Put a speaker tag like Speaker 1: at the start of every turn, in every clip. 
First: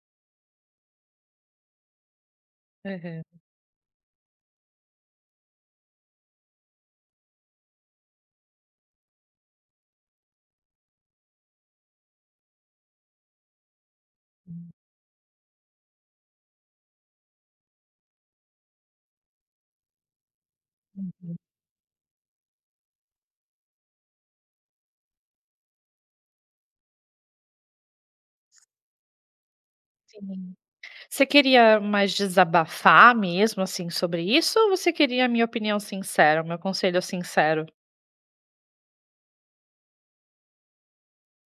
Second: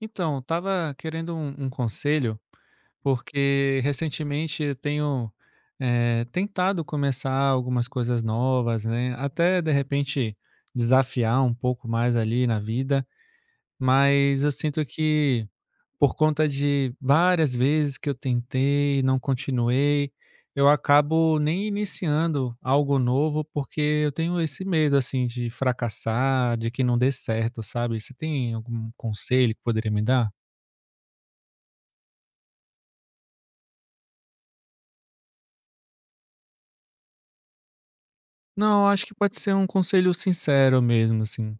Speaker 1: Então, estava querendo um conselho,
Speaker 2: Aham.
Speaker 1: porque recentemente eu tenho tentado começar algumas coisas novas, né? Até de repente desafiar um pouco mais ali na vida, mas eu sinto que por conta de várias vezes que eu tentei e não continuei, eu
Speaker 2: Uhum.
Speaker 1: acabo nem iniciando algo novo, porque eu tenho esse medo assim de fracassar, de que não dê certo, sabe? Você tem algum conselho que poderia me dar?
Speaker 2: Sim. Você queria mais desabafar mesmo, assim, sobre isso ou você queria a minha opinião sincera, o meu conselho sincero?
Speaker 1: Não, acho que pode ser um conselho sincero mesmo, assim.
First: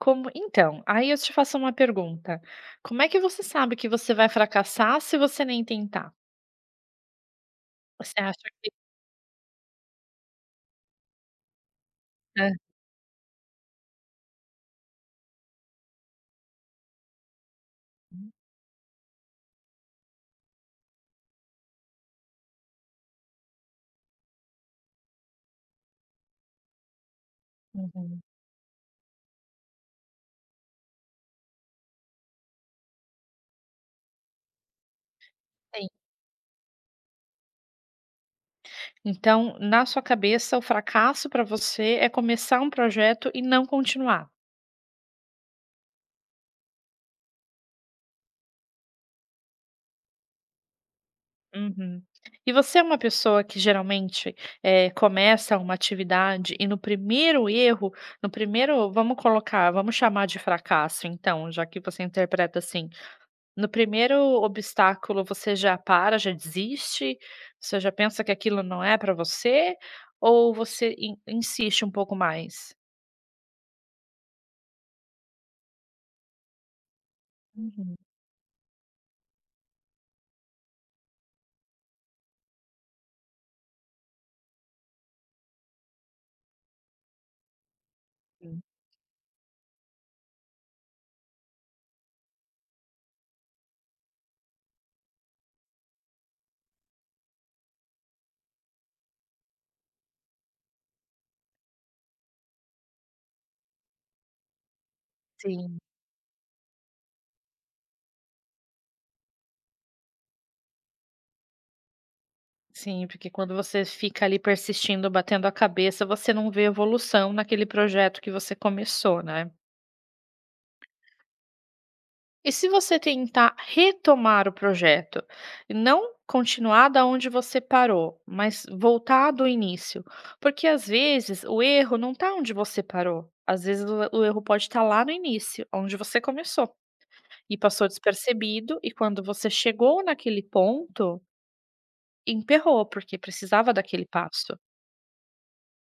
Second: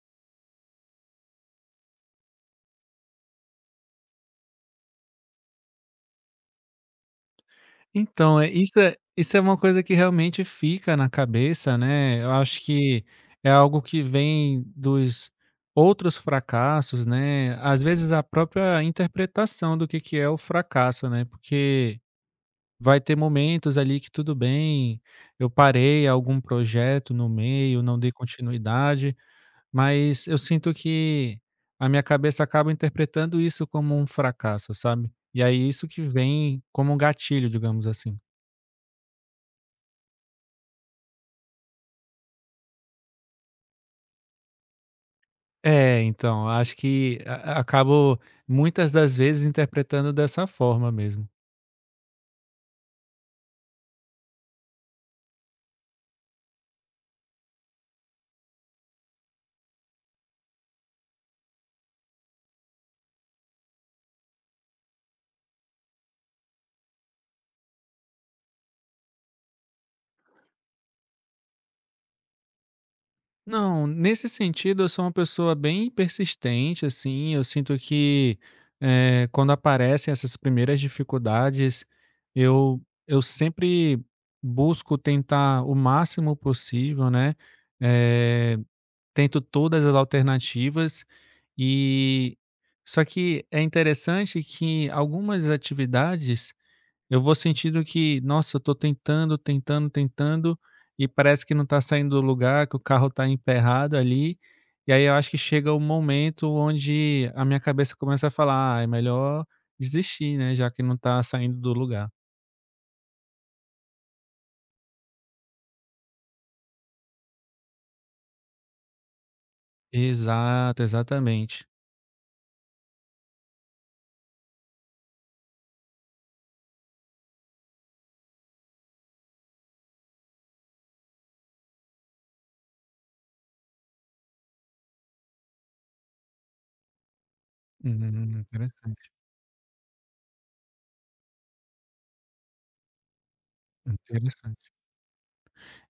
Speaker 2: Como então, aí eu te faço uma pergunta, como é que você sabe que você vai fracassar se você nem tentar? Você
Speaker 1: Então,
Speaker 2: acha
Speaker 1: é
Speaker 2: que
Speaker 1: isso é isso é uma coisa que realmente fica na cabeça, né, eu
Speaker 2: hã.
Speaker 1: acho que é algo que vem dos outros fracassos, né, às vezes a própria interpretação do que é o fracasso, né, porque vai ter momentos ali que tudo bem, eu parei algum projeto no meio, não dei
Speaker 2: Uhum.
Speaker 1: continuidade. Mas eu sinto que a minha cabeça acaba interpretando isso como um fracasso, sabe. E aí
Speaker 2: Sim.
Speaker 1: isso que vem como um gatilho, digamos assim.
Speaker 2: Então, na sua cabeça, o fracasso para você é começar um projeto e não continuar.
Speaker 1: É, então, acho que a acabo muitas das vezes interpretando dessa forma mesmo.
Speaker 2: Uhum. E você é uma pessoa que geralmente, começa uma atividade e no primeiro erro, no primeiro vamos colocar, vamos chamar de fracasso então, já que você interpreta assim, no primeiro obstáculo você já para, já desiste? Você já pensa que aquilo não é para você? Ou você in insiste um pouco mais?
Speaker 1: Não, nesse sentido eu sou uma pessoa bem persistente, assim, eu sinto
Speaker 2: Uhum.
Speaker 1: que, quando aparecem essas primeiras dificuldades, eu eu sempre busco tentar o máximo possível, né, eh tento todas as alternativas, e só que é interessante que algumas atividades eu vou sentindo que, nossa, eu tô tentando, tentando, tentando, e parece que não tá saindo do lugar, que o carro tá emperrado ali. E aí eu acho que chega um
Speaker 2: Sim,
Speaker 1: momento onde a minha cabeça começa a falar: "Ah, é melhor desistir, né, já que não tá saindo do lugar".
Speaker 2: sim, porque quando você fica ali persistindo, batendo a cabeça, você não vê evolução naquele projeto que você começou, né?
Speaker 1: Exato, exatamente.
Speaker 2: E se você tentar retomar o projeto, não continuar da onde você parou, mas voltar do início, porque às vezes o erro não está onde você parou, às vezes o erro pode estar lá no início, onde você começou e passou despercebido, e
Speaker 1: Interessante,
Speaker 2: quando você chegou naquele ponto, emperrou, porque precisava daquele passo.
Speaker 1: interessante.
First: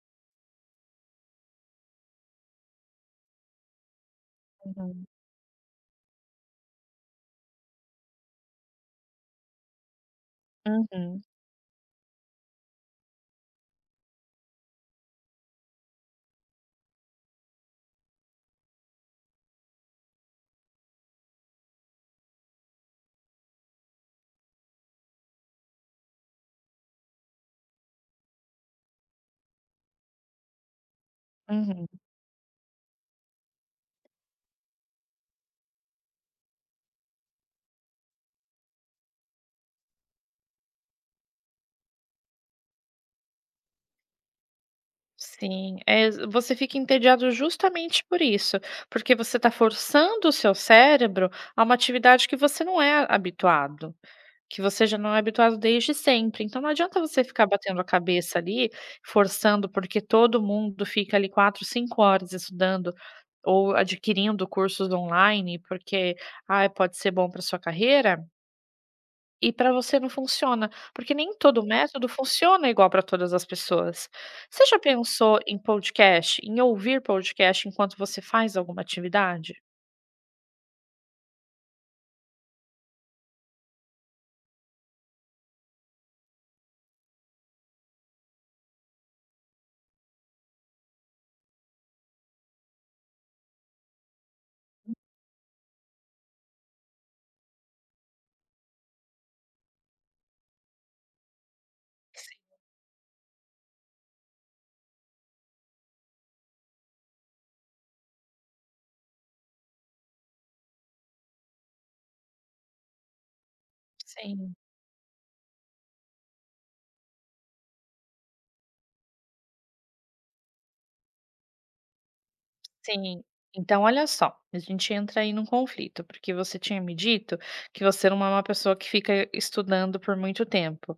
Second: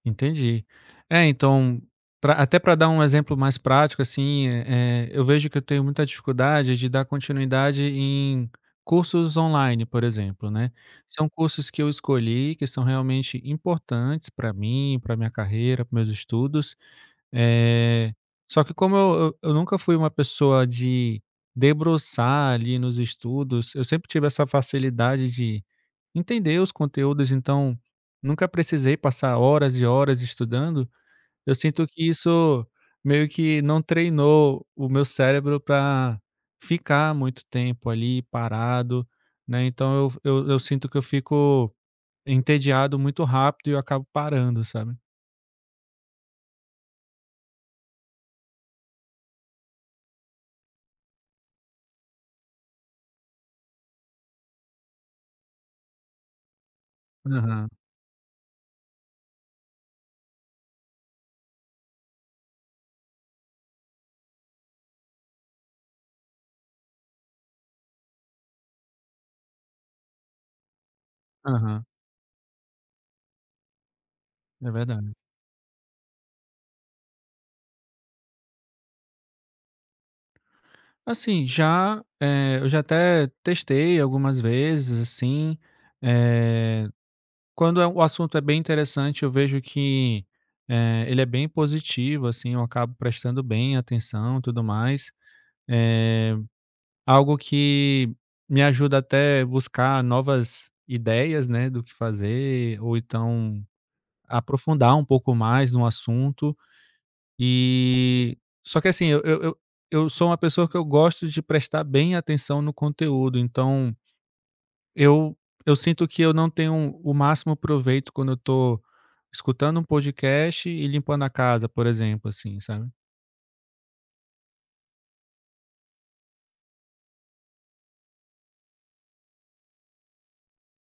Speaker 1: Entendi. É, então, pra até para dar um exemplo mais prático, assim,
Speaker 2: Uhum,
Speaker 1: eu vejo que eu tenho muita dificuldade de dar continuidade em cursos online, por exemplo, né.
Speaker 2: uhum,
Speaker 1: São cursos que eu escolhi, que são realmente importantes para mim, para minha carreira, para meus estudos. eh, Só que como eu nunca fui uma pessoa de debruçar ali nos estudos, eu sempre tive essa facilidade de entender os conteúdos, então nunca precisei passar horas e horas estudando. Eu
Speaker 2: uhum.
Speaker 1: sinto que isso meio que não treinou o meu cérebro para ficar muito tempo ali parado, né, então eu sinto que eu fico entediado muito rápido e eu acabo parando, sabe.
Speaker 2: Sim, é ex você fica entediado justamente por isso, porque você está forçando o seu cérebro a uma atividade que você não é habituado, que você já não é habituado desde sempre. Então não adianta você ficar
Speaker 1: Aham,
Speaker 2: batendo a cabeça ali, forçando, porque todo mundo fica ali 4, 5 horas estudando ou adquirindo cursos online, porque, ah, pode ser bom para sua carreira". E para você não funciona, porque nem todo
Speaker 1: aham,
Speaker 2: método funciona igual para todas as pessoas. Você
Speaker 1: é
Speaker 2: já
Speaker 1: verdade.
Speaker 2: pensou em podcast, em ouvir podcast enquanto você faz alguma atividade?
Speaker 1: Assim, já, eu já até testei algumas vezes, assim. eh Quando o assunto é bem interessante, eu vejo que, ele é bem positivo, assim, eu acabo prestando bem atenção, e tudo mais. Eh, Algo que me ajuda até buscar novas ideias, né, do que fazer ou então aprofundar um pouco mais no assunto. E só que assim, eu sou uma pessoa que eu gosto de prestar bem atenção no conteúdo, então
Speaker 2: Sim,
Speaker 1: eu eu sinto que eu não tenho o máximo proveito quando eu tô escutando um podcast e limpando a casa, por exemplo, assim, sabe.
Speaker 2: sim. Então olha só, a gente entra aí num conflito, porque você tinha me dito que você não é uma pessoa que fica estudando por muito tempo,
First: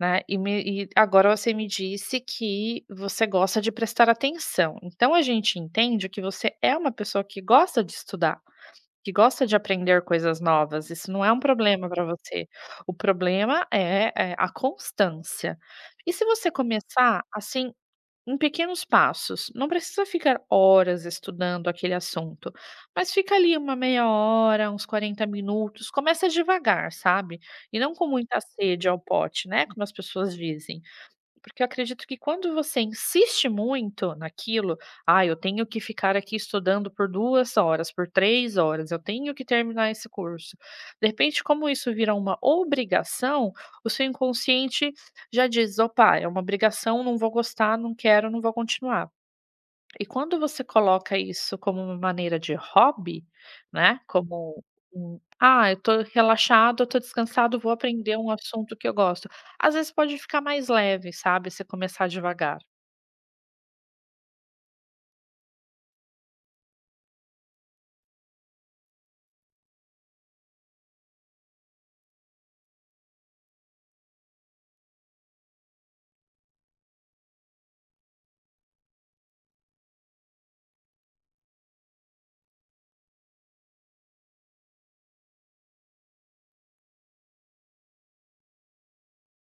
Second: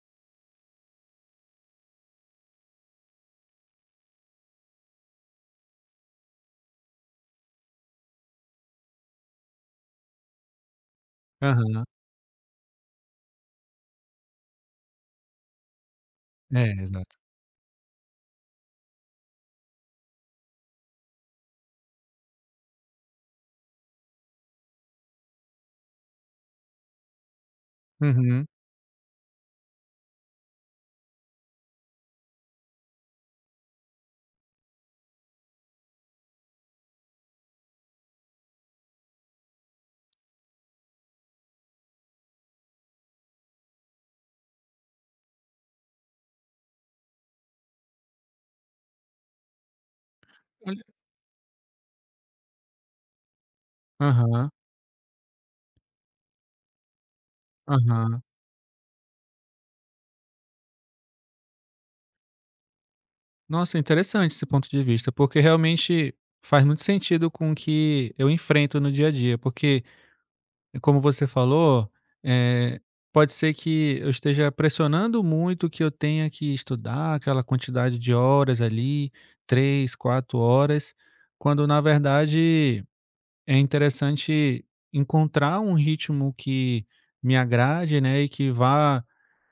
Speaker 2: né, e me e agora você me disse que você gosta de prestar atenção, então a gente entende que você é uma pessoa que gosta de estudar. Que gosta de aprender coisas novas, isso não é um
Speaker 1: Aham.
Speaker 2: problema para você. O problema é, a constância. E se você
Speaker 1: É, exato.
Speaker 2: começar, assim, em pequenos passos, não precisa ficar horas estudando aquele assunto, mas fica ali uma meia hora, uns 40 minutos, começa devagar, sabe. E não com muita
Speaker 1: Uhum.
Speaker 2: sede ao pote, né, como as pessoas dizem. Porque eu acredito que quando você insiste muito naquilo, ah, eu tenho que ficar aqui estudando por 2 horas, por 3 horas, eu tenho que terminar esse curso. De repente, como isso vira uma obrigação, o seu inconsciente já diz: "Opa, é uma obrigação, não vou gostar, não quero, não vou continuar". E quando você
Speaker 1: Olha.
Speaker 2: coloca isso como uma maneira de hobby, né,
Speaker 1: Aham,
Speaker 2: como um: "Ah, eu tô relaxado, eu tô descansado, vou aprender
Speaker 1: aham.
Speaker 2: um assunto que eu gosto", às vezes pode ficar mais leve, sabe, se começar devagar.
Speaker 1: Nossa, interessante esse ponto de vista, porque realmente faz muito sentido com o que eu enfrento no dia a dia, porque como você falou, eh, pode ser que eu esteja pressionando muito que eu tenha que estudar aquela quantidade de horas ali, 3, 4 horas, quando na verdade é interessante encontrar um ritmo que me agrade, né, e que vá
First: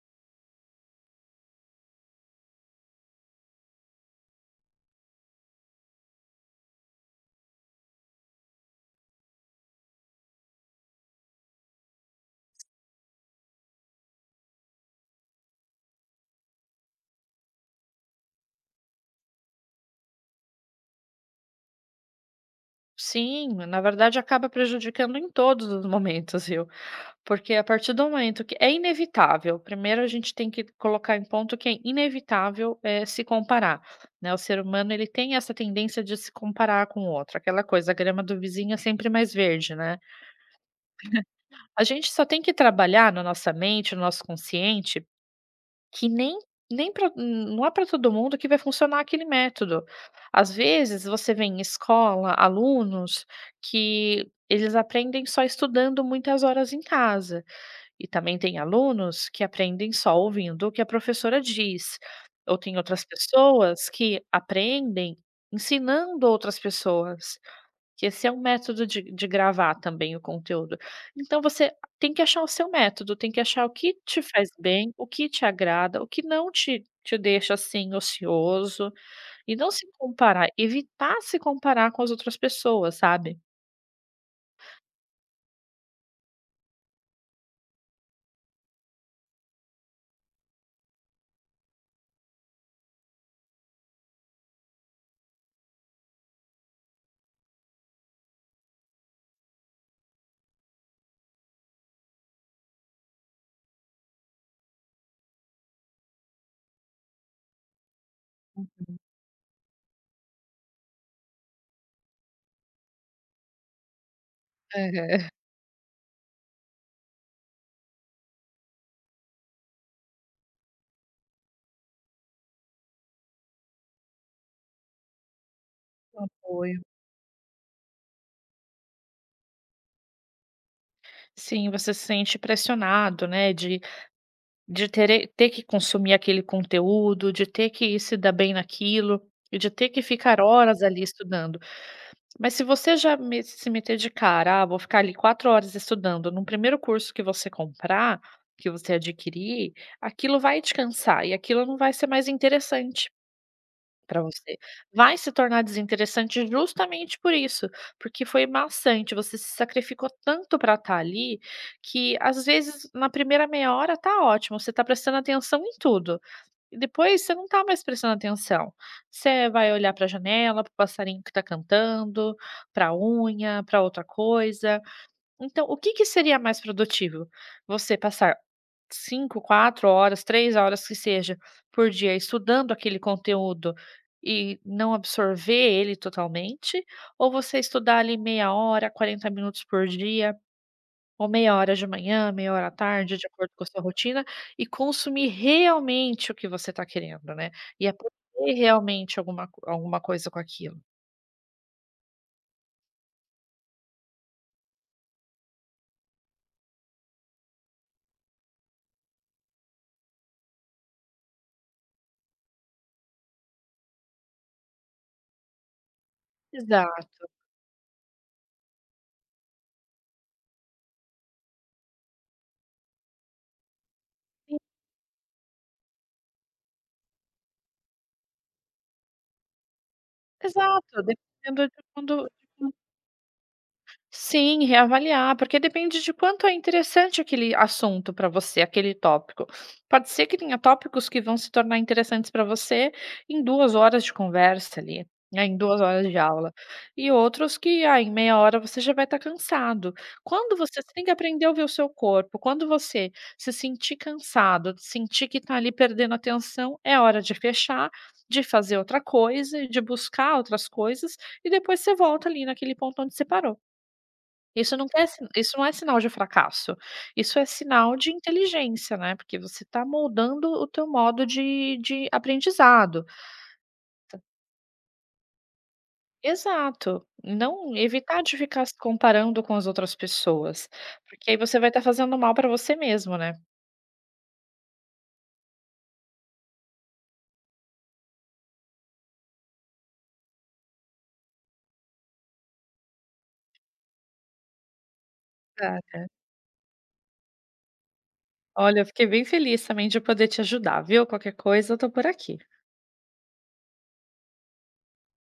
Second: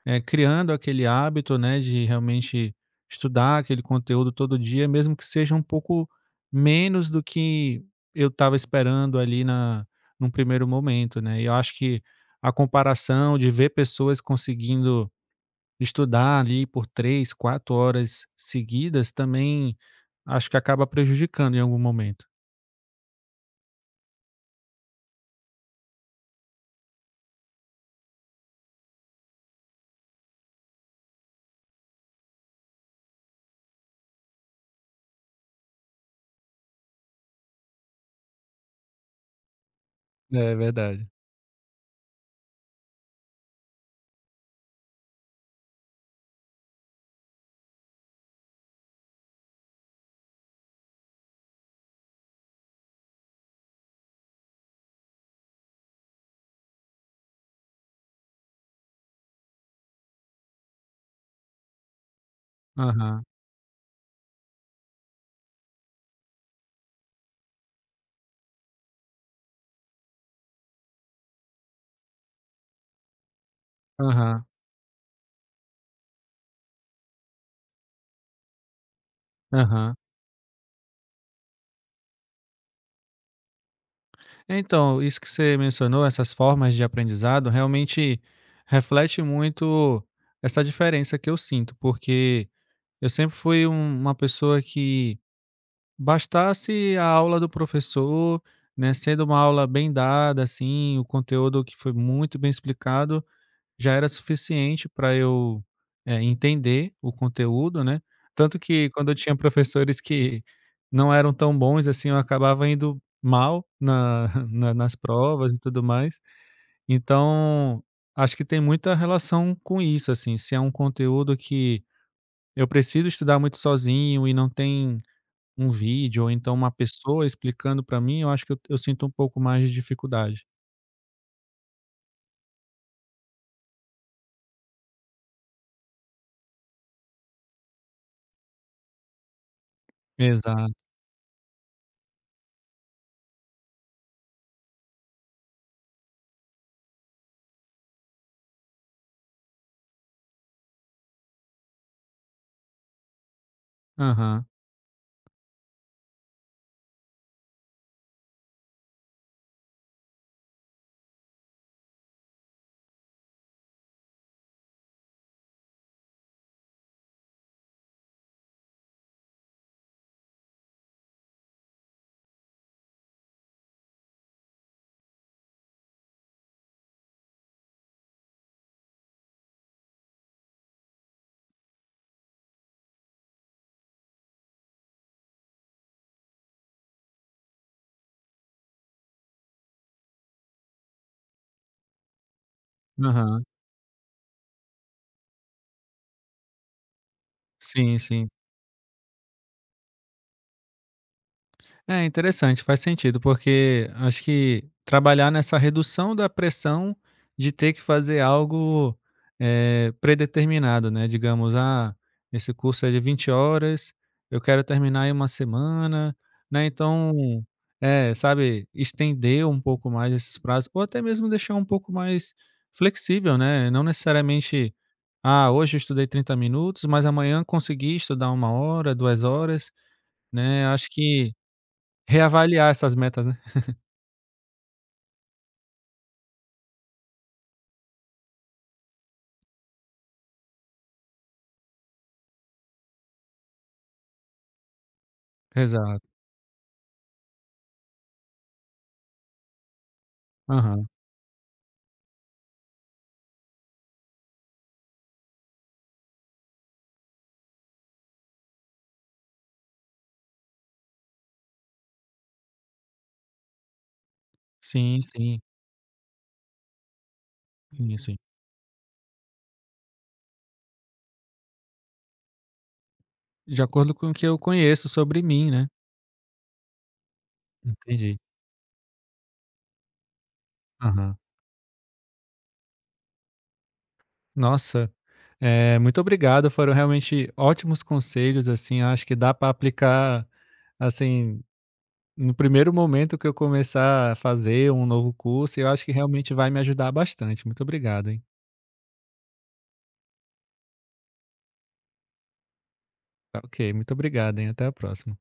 Speaker 1: criando aquele hábito, né, de realmente estudar aquele conteúdo todo dia, mesmo que seja um pouco menos do que eu estava esperando ali na num primeiro momento, né. E eu acho que a comparação de ver pessoas conseguindo estudar ali por 3, 4 horas seguidas também, acho que acaba prejudicando em algum momento.
Speaker 2: Sim, na verdade acaba prejudicando em todos os momentos, viu. Porque a partir do momento que é inevitável, primeiro a gente tem que colocar em ponto que é inevitável, se comparar, né, o ser humano ele tem essa tendência de se comparar com o outro, aquela coisa, a grama do vizinho é sempre mais verde, né.
Speaker 1: É verdade.
Speaker 2: A gente só tem que trabalhar na nossa mente, no nosso consciente, que nem nem pra não é para todo mundo que vai funcionar aquele método. Às vezes, você vê em escola alunos que eles aprendem só estudando muitas horas em casa, e também tem alunos que aprendem só ouvindo o que a professora diz, ou tem outras
Speaker 1: Aham,
Speaker 2: pessoas que aprendem ensinando outras pessoas. Que esse é um método de gravar também o conteúdo. Então você tem que achar o seu método, tem que achar o que te
Speaker 1: aham,
Speaker 2: faz bem, o que te agrada, o que não te deixa, assim, ocioso, e não se
Speaker 1: aham.
Speaker 2: comparar, evitar se comparar com as outras pessoas, sabe.
Speaker 1: Então, isso que você mencionou, essas formas de aprendizado, realmente reflete muito essa diferença que eu sinto, porque eu sempre fui uma pessoa que bastasse a aula do professor, né, sendo uma aula bem dada, assim, o conteúdo que foi muito bem explicado, já era suficiente para eu, entender o conteúdo, né. Tanto que quando eu tinha professores que não eram tão bons assim, eu acabava indo mal na na nas
Speaker 2: Aham.
Speaker 1: provas e tudo mais. Então, acho que tem muita relação com isso, assim, se é um conteúdo que eu preciso estudar muito sozinho e não tem um vídeo
Speaker 2: Um
Speaker 1: ou então uma
Speaker 2: apoio.
Speaker 1: pessoa explicando para mim, eu acho que eu sinto um pouco mais de dificuldade.
Speaker 2: Sim, você se sente pressionado, né, de ter que consumir aquele conteúdo, de ter que se dar bem naquilo, e de ter que ficar
Speaker 1: Exato.
Speaker 2: horas ali estudando. Mas se você já me se meter de cara: "Ah, vou ficar ali 4 horas estudando", num primeiro curso que você comprar, que você adquirir, aquilo vai te cansar e aquilo não vai ser mais interessante para
Speaker 1: Aham,
Speaker 2: você. Vai se tornar desinteressante justamente por isso, porque foi maçante, você se sacrificou tanto para estar ali, que às vezes na primeira meia hora tá ótimo, você tá prestando atenção em tudo. E depois você não tá mais prestando atenção. Você vai olhar para a janela, para o passarinho que está cantando, para a unha, para outra coisa. Então, o que que seria mais produtivo? Você passar 5 4 horas, 3 horas que seja por dia estudando aquele conteúdo e não absorver ele totalmente? Ou você estudar ali meia hora, 40 minutos por dia, ou meia hora de manhã, meia hora à tarde, de
Speaker 1: aham.
Speaker 2: acordo com a sua rotina, e consumir realmente o que você está querendo, né. E
Speaker 1: Sim, sim.
Speaker 2: aprender realmente alguma coisa com aquilo.
Speaker 1: É interessante, faz sentido, porque acho que trabalhar nessa redução da pressão de ter que fazer algo predeterminado, né? Digamos, ah, esse curso é de 20 horas, eu quero terminar em uma semana, né? Então,
Speaker 2: Exato.
Speaker 1: é, sabe, estender um pouco mais esses prazos, ou até mesmo deixar um pouco mais flexível, né? Não
Speaker 2: Sim,
Speaker 1: necessariamente, ah, hoje eu estudei 30 minutos, mas amanhã consegui estudar uma hora, 2 horas, né? Acho
Speaker 2: exato,
Speaker 1: que
Speaker 2: dependendo de quando.
Speaker 1: reavaliar essas metas, né.
Speaker 2: Sim, reavaliar, porque depende de quanto é interessante aquele assunto para você, aquele tópico. Pode ser que tenha tópicos que vão se tornar interessantes para você em 2 horas de conversa ali, né, em 2
Speaker 1: Exato.
Speaker 2: horas de aula, e outros que, ah, em meia hora você já vai estar cansado. Quando
Speaker 1: Aham.
Speaker 2: você tem que aprender a ouvir o seu corpo, quando você se sentir cansado, sentir que está ali perdendo atenção, é hora de fechar, de fazer outra coisa, de buscar outras coisas, e depois você volta ali naquele ponto onde você parou.
Speaker 1: Sim, sim.
Speaker 2: Isso não é sinal de fracasso, isso é sinal
Speaker 1: Sim,
Speaker 2: de
Speaker 1: sim.
Speaker 2: inteligência, né, porque você está moldando o teu modo de aprendizado.
Speaker 1: De acordo com o que eu conheço sobre mim, né.
Speaker 2: Exato, não
Speaker 1: Entendi.
Speaker 2: evitar de ficar se comparando com as outras pessoas,
Speaker 1: Aham.
Speaker 2: porque aí você vai estar fazendo mal para você mesmo, né.
Speaker 1: Nossa, muito obrigado, foram realmente ótimos conselhos, assim, acho que dá para aplicar, assim, no primeiro momento que eu começar a fazer um novo curso, eu acho que
Speaker 2: Obrigada.
Speaker 1: realmente vai me ajudar bastante. Muito obrigado, hein.
Speaker 2: Olha, eu fiquei bem feliz também de poder te ajudar, viu. Qualquer coisa eu tô por aqui.
Speaker 1: Tá ok, muito obrigado, hein. Até a próxima.